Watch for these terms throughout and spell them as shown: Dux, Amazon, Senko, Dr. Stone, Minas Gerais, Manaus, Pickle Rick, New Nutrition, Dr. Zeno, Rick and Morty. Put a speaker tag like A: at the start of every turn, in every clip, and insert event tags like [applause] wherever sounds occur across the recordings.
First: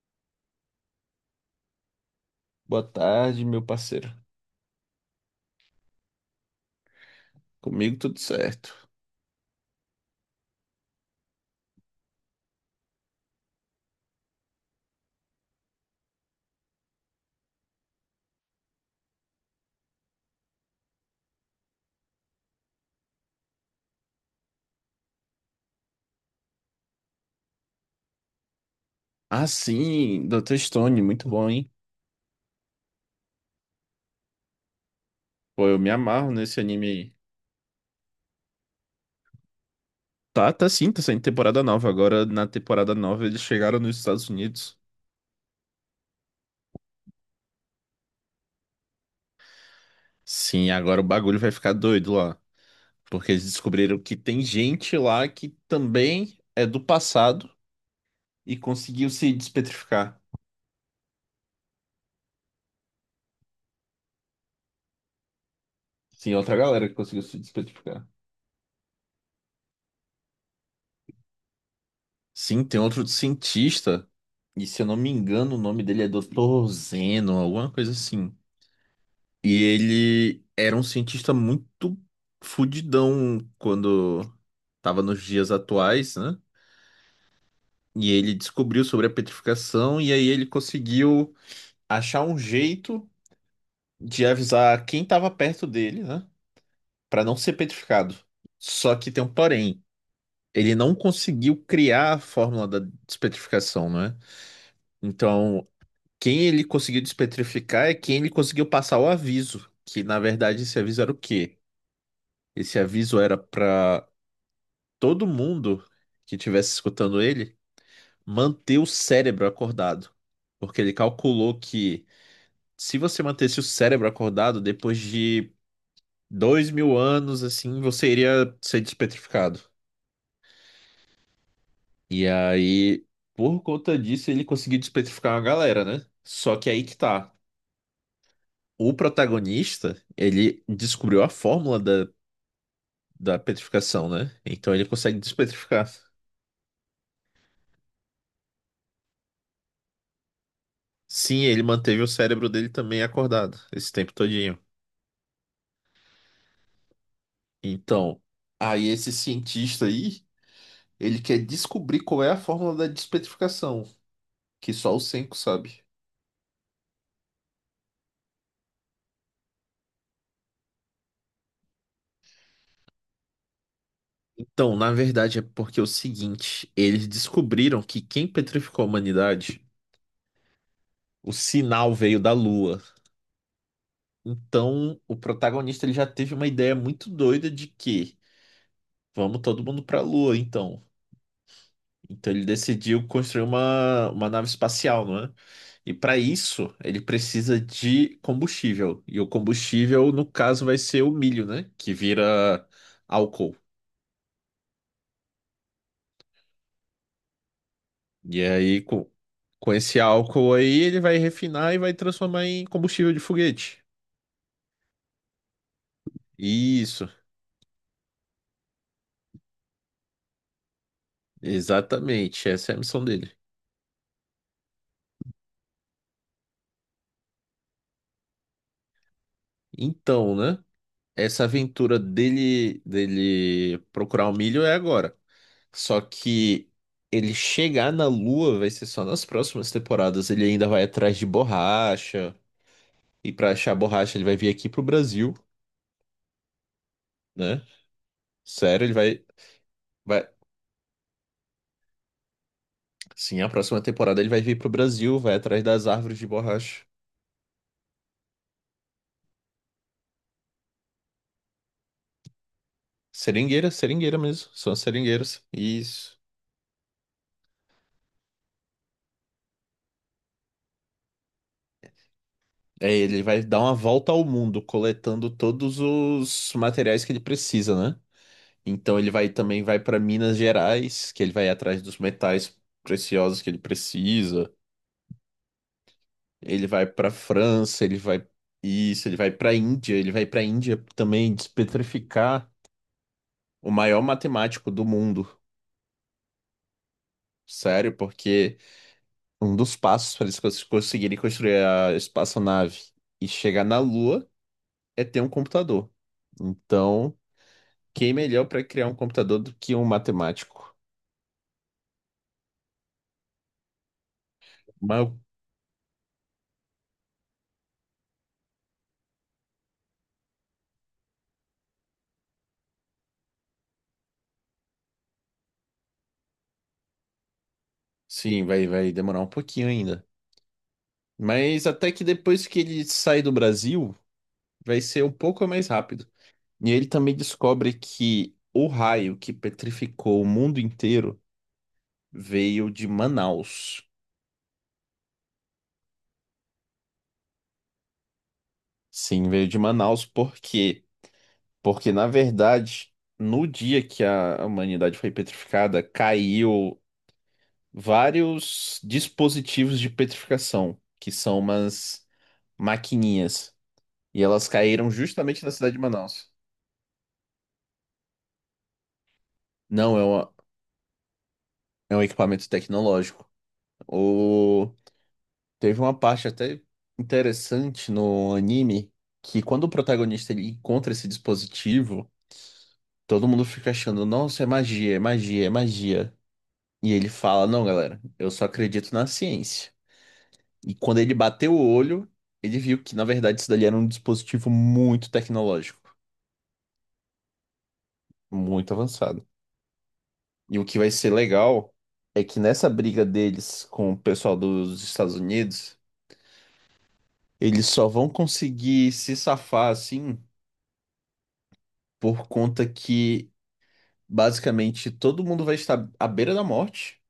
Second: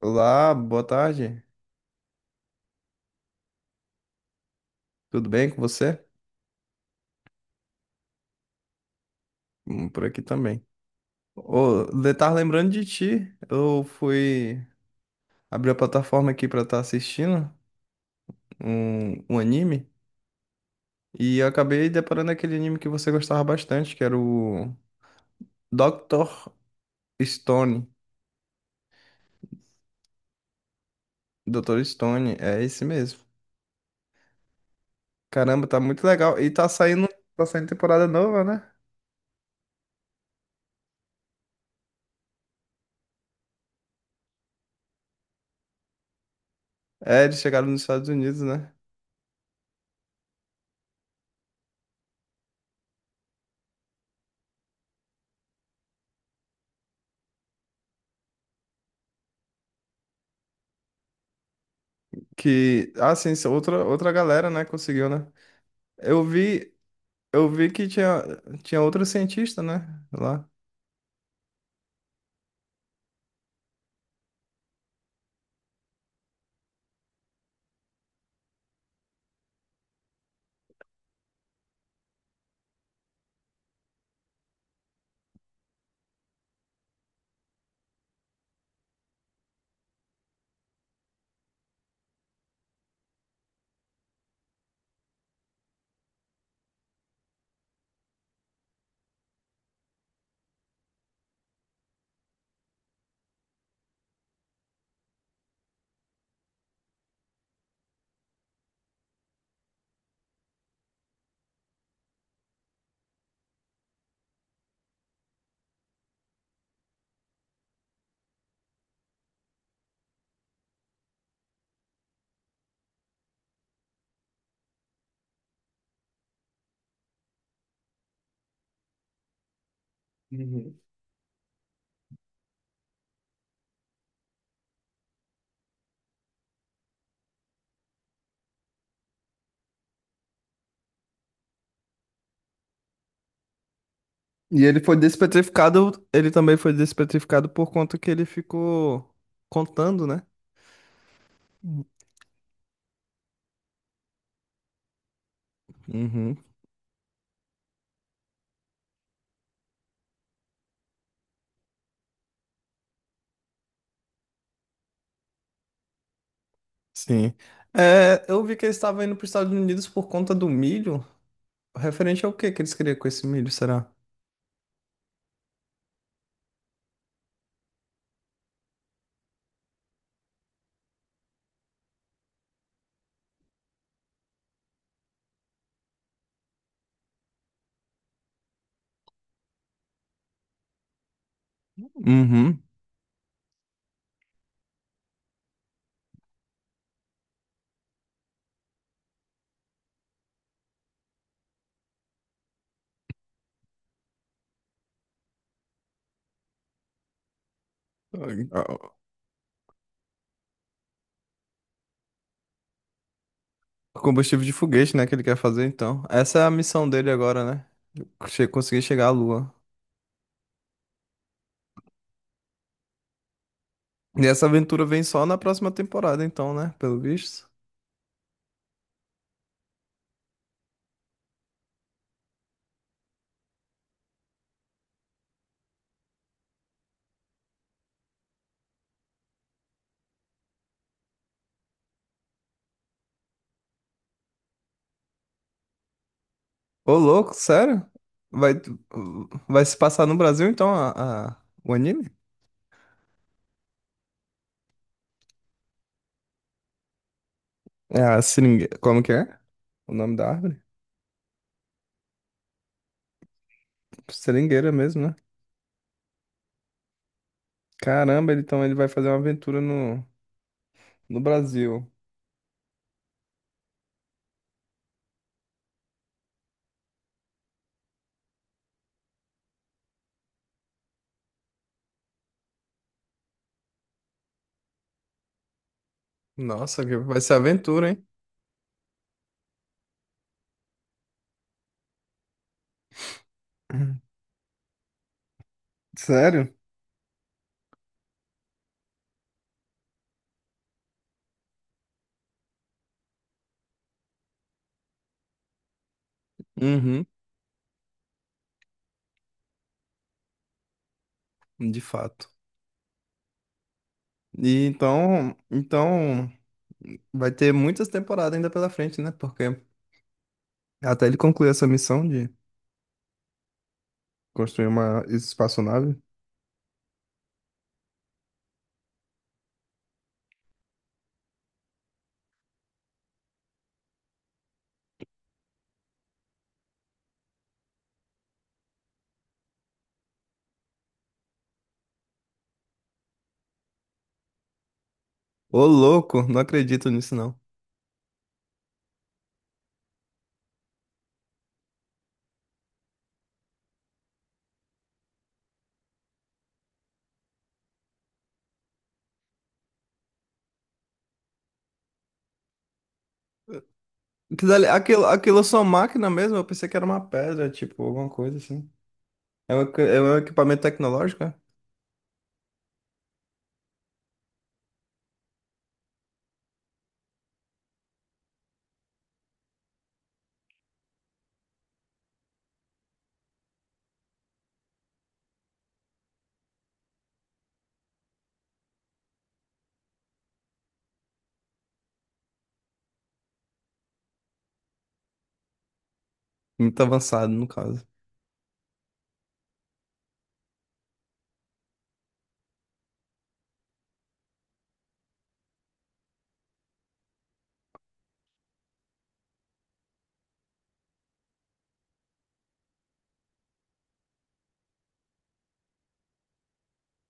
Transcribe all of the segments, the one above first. A: Olá, boa tarde.
B: Boa tarde, meu parceiro.
A: Tudo bem com você?
B: Comigo tudo certo.
A: Por aqui também. Ô, tava lembrando de ti. Eu fui abrir a plataforma aqui pra estar assistindo um anime e eu acabei deparando aquele anime que você gostava bastante, que era o Dr. Stone.
B: Ah, sim, Dr. Stone, muito bom, hein?
A: Dr. Stone, é esse mesmo. Caramba,
B: Pô, eu
A: tá
B: me
A: muito
B: amarro
A: legal. E
B: nesse anime aí.
A: tá saindo temporada nova, né?
B: Tá sim, tá saindo temporada nova. Agora, na temporada nova, eles chegaram nos Estados Unidos.
A: É, eles chegaram nos Estados Unidos, né?
B: Sim, agora o bagulho vai ficar doido lá. Porque eles descobriram que tem gente lá que também é do passado e conseguiu se despetrificar.
A: Ah, sim, isso é outra, outra galera, né, conseguiu, né? Eu
B: Sim, outra
A: vi,
B: galera que conseguiu se
A: eu vi que
B: despetrificar.
A: tinha outro cientista, né? Lá.
B: Sim, tem outro cientista, e se eu não me engano, o nome dele é Dr. Zeno, alguma coisa assim. E ele era um cientista muito fudidão quando estava nos dias atuais, né? E ele descobriu sobre a petrificação e aí ele conseguiu achar um jeito de avisar quem estava perto dele, né? Para não ser petrificado. Só que tem um porém. Ele não conseguiu criar a fórmula da despetrificação, né? Então, quem ele conseguiu despetrificar é quem ele conseguiu passar o aviso, que na verdade esse aviso era o quê? Esse aviso era para todo mundo que estivesse escutando ele manter o cérebro acordado. Porque ele calculou que se você mantesse o cérebro acordado, depois de 2.000 anos, assim, você iria ser despetrificado.
A: Uhum.
B: E aí, por conta disso, ele conseguiu despetrificar uma galera, né? Só que aí que tá. O protagonista, ele descobriu a fórmula da petrificação, né?
A: E
B: Então
A: ele
B: ele
A: foi
B: consegue despetrificar.
A: despetrificado, ele também foi despetrificado por conta que ele ficou contando, né?
B: Sim, ele manteve o cérebro dele também acordado esse tempo todo.
A: Uhum.
B: Então, aí esse cientista aí, ele quer descobrir qual é a fórmula da despetrificação, que só o Senko sabe.
A: Sim. É, eu vi que eles estavam indo para os Estados Unidos por conta do milho. Referente ao que eles queriam com esse milho, será?
B: Então, na verdade, é porque é o seguinte, eles descobriram que quem petrificou a humanidade, o sinal veio da Lua. Então, o protagonista ele já teve uma ideia muito doida de que vamos todo mundo pra Lua, então. Então ele
A: Uhum.
B: decidiu construir uma nave espacial, não é? E para isso, ele precisa de combustível. E o combustível, no caso, vai ser o milho, né? Que vira álcool. E aí, com esse álcool aí, ele vai refinar e vai transformar em combustível de foguete.
A: O combustível de foguete, né, que ele quer fazer, então. Essa é a missão
B: Isso,
A: dele agora, né? Conseguir chegar à Lua.
B: exatamente. Essa é a missão dele.
A: E essa aventura vem só na próxima temporada, então, né? Pelo visto.
B: Então, né? Essa aventura dele procurar o milho é agora. Só que ele chegar na Lua vai ser só nas próximas temporadas. Ele ainda vai atrás de borracha. E pra achar borracha, ele vai vir aqui pro Brasil,
A: Ô, louco,
B: né?
A: sério? Vai,
B: Sério, ele vai,
A: vai se passar no
B: vai.
A: Brasil, então, o anime?
B: Sim, a próxima temporada ele vai vir pro Brasil, vai atrás das árvores de borracha.
A: É a seringueira. Como que é? O nome da árvore?
B: Seringueira, seringueira mesmo.
A: Seringueira
B: São as
A: mesmo, né?
B: seringueiras. Isso.
A: Caramba, então ele vai fazer uma aventura no Brasil.
B: É, ele vai dar uma volta ao mundo, coletando todos os materiais que ele precisa, né? Então ele vai também vai para Minas Gerais, que ele vai atrás dos metais preciosos que ele precisa. Ele
A: Nossa,
B: vai
A: que
B: pra
A: vai ser
B: França,
A: aventura,
B: ele
A: hein?
B: vai isso, ele vai pra Índia também despetrificar o maior
A: [laughs]
B: matemático do mundo.
A: Sério?
B: Sério, porque um dos passos para eles conseguirem construir a espaçonave e chegar na Lua é ter um computador.
A: Uhum,
B: Então, quem melhor para criar um computador do que um matemático?
A: de fato. E
B: Mas,
A: então vai ter muitas temporadas ainda pela frente, né? Porque até ele concluir essa missão de construir uma espaçonave.
B: sim, vai demorar um pouquinho ainda. Mas até que depois que ele sai do Brasil, vai ser um pouco mais rápido. E ele também descobre que o raio que petrificou o mundo inteiro veio de Manaus.
A: Ô, louco, não acredito nisso, não.
B: Sim, veio de Manaus por quê? Porque, na verdade, no dia que a humanidade foi petrificada, caiu vários dispositivos de petrificação, que são umas maquininhas. E elas
A: Aquilo,
B: caíram
A: aquilo é
B: justamente na
A: só
B: cidade de
A: máquina
B: Manaus.
A: mesmo? Eu pensei que era uma pedra, tipo, alguma coisa assim.
B: Não,
A: É um equipamento tecnológico, é?
B: é um equipamento tecnológico. O Teve uma parte até interessante no anime que quando o protagonista ele encontra esse dispositivo, todo mundo fica achando, nossa, é magia, é magia, é magia. E ele fala, não, galera, eu só acredito na ciência. E quando ele bateu o olho, ele viu que, na verdade, isso dali era um dispositivo muito tecnológico,
A: Muito avançado, no caso.
B: muito avançado. E o que vai ser legal é que nessa briga deles com o pessoal dos Estados Unidos, eles só vão conseguir se safar assim por conta que basicamente todo mundo vai estar à beira da morte,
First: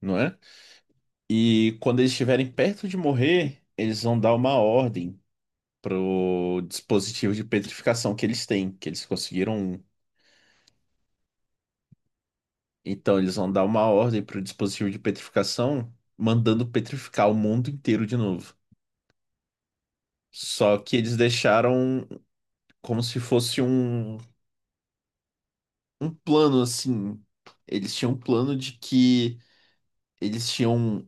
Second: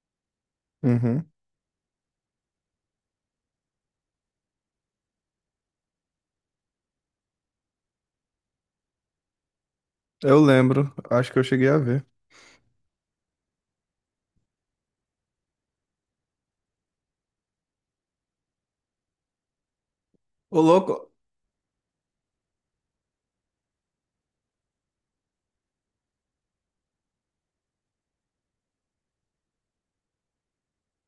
B: não é?
A: Uhum.
B: E quando eles estiverem perto de morrer, eles vão dar uma ordem pro dispositivo de petrificação que eles têm, que eles conseguiram.
A: Eu lembro, acho que eu cheguei a ver.
B: Então eles vão dar uma ordem pro dispositivo de petrificação, mandando petrificar o mundo inteiro de novo.
A: Ô,
B: Só que
A: louco!
B: eles deixaram como se fosse um plano assim. Eles tinham um plano de que eles tinham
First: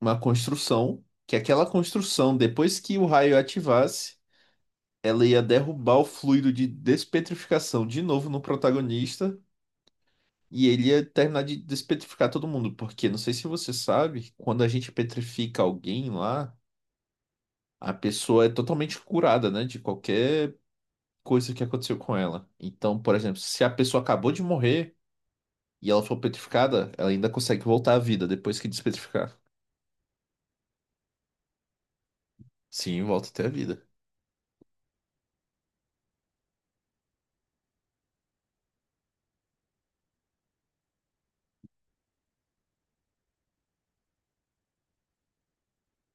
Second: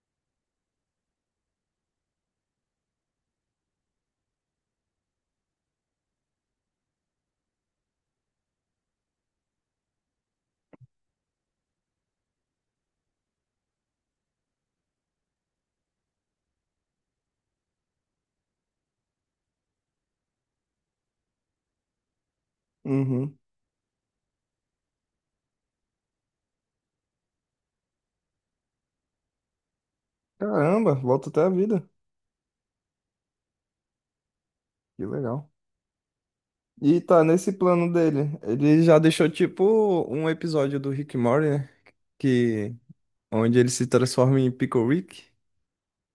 B: uma construção, que aquela construção, depois que o raio ativasse, ela ia derrubar o fluido de despetrificação de novo no protagonista. E ele ia terminar de despetrificar todo mundo, porque não sei se você sabe, quando a gente petrifica alguém lá, a pessoa é totalmente curada, né, de qualquer coisa que aconteceu com ela. Então, por
A: Uhum.
B: exemplo, se a pessoa acabou de morrer e ela for petrificada, ela ainda consegue voltar à vida depois que despetrificar.
A: Caramba, volta até a vida.
B: Sim, volta até a vida.
A: Que legal. E tá nesse plano dele. Ele já deixou, tipo, um episódio do Rick and Morty, né? Que, onde ele se transforma em Pickle Rick,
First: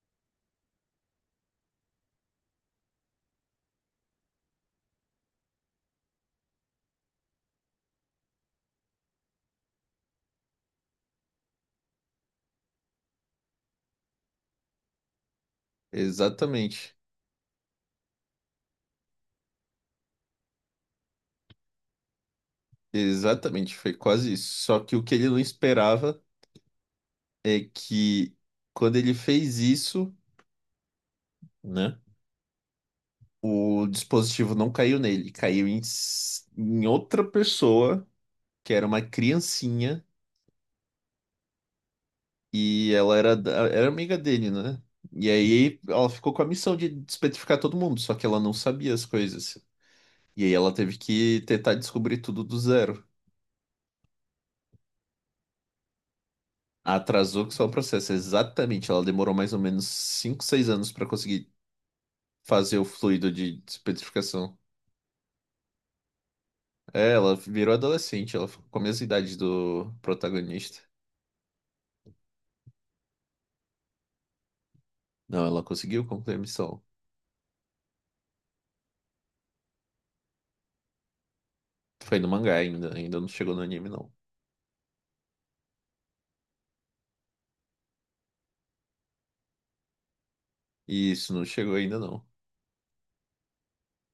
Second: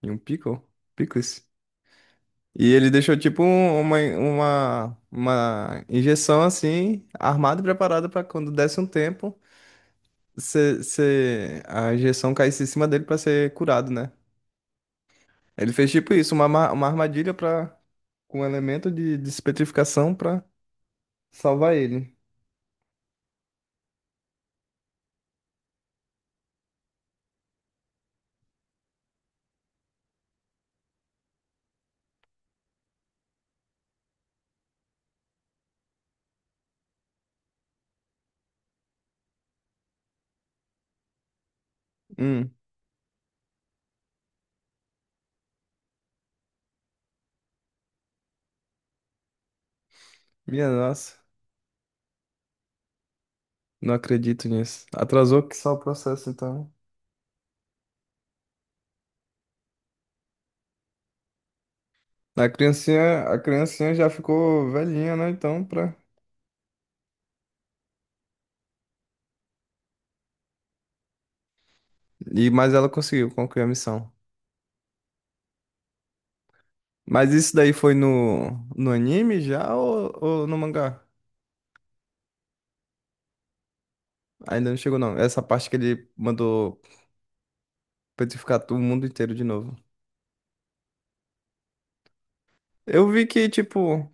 A: em um pickle, pickles. E ele deixou tipo uma injeção assim, armada e preparada para quando desse um tempo, a injeção caísse em cima dele para ser curado, né? Ele fez tipo isso, uma
B: Exatamente.
A: armadilha para com um elemento de despetrificação para salvar ele.
B: Exatamente, foi quase isso. Só que o que ele não esperava é que quando ele fez isso, né, o dispositivo não caiu nele, caiu em, em outra pessoa, que era uma criancinha,
A: Hum,
B: e ela era amiga dele, né? E aí ela ficou com a missão de despetrificar todo mundo, só que ela não sabia as coisas. E aí
A: minha
B: ela teve
A: nossa,
B: que tentar descobrir tudo do zero.
A: não acredito nisso. Atrasou que só o processo então.
B: Atrasou que só o processo, exatamente. Ela demorou mais ou menos 5 6 anos para conseguir fazer o fluido
A: A
B: de
A: criancinha já
B: despetrificação.
A: ficou velhinha, né? Então, pra...
B: É, ela virou adolescente, ela ficou com a mesma idade do protagonista.
A: E, mas ela conseguiu concluir a missão.
B: Não, ela conseguiu concluir a missão.
A: Mas isso daí foi no anime já ou no mangá?
B: Foi no mangá ainda, ainda não chegou no anime, não.
A: Ainda não chegou, não. Essa parte que ele mandou petrificar o mundo inteiro de novo.
B: Isso, não chegou ainda, não.
A: Eu vi que, tipo,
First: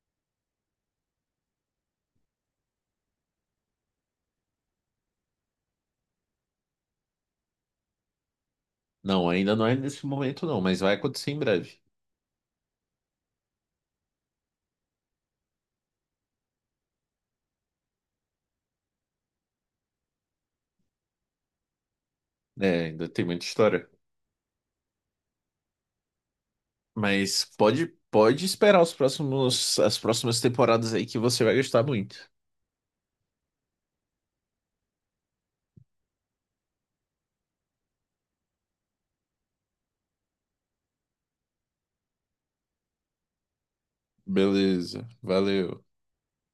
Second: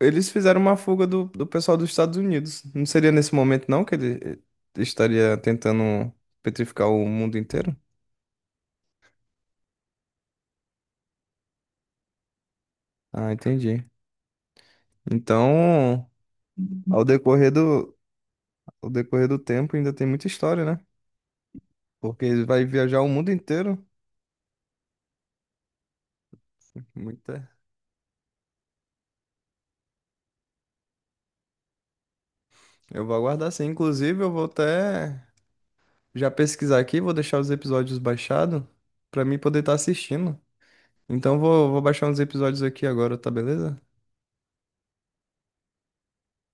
A: eles fizeram uma fuga do pessoal dos Estados Unidos. Não seria nesse momento, não, que ele estaria tentando petrificar o mundo inteiro?
B: Não, ainda não é nesse momento, não, mas vai acontecer em breve.
A: Ah, entendi. Então, ao decorrer do, ao decorrer do tempo, ainda tem muita história, né? Porque ele vai
B: É,
A: viajar o
B: ainda tem
A: mundo
B: muita
A: inteiro.
B: história. Mas
A: Muita.
B: pode esperar as próximas temporadas aí que você vai gostar muito.
A: Eu vou aguardar sim. Inclusive, eu vou até. Já pesquisar aqui, vou deixar os episódios baixados pra mim poder estar assistindo. Então vou baixar uns episódios aqui agora, tá beleza?
B: Beleza, valeu.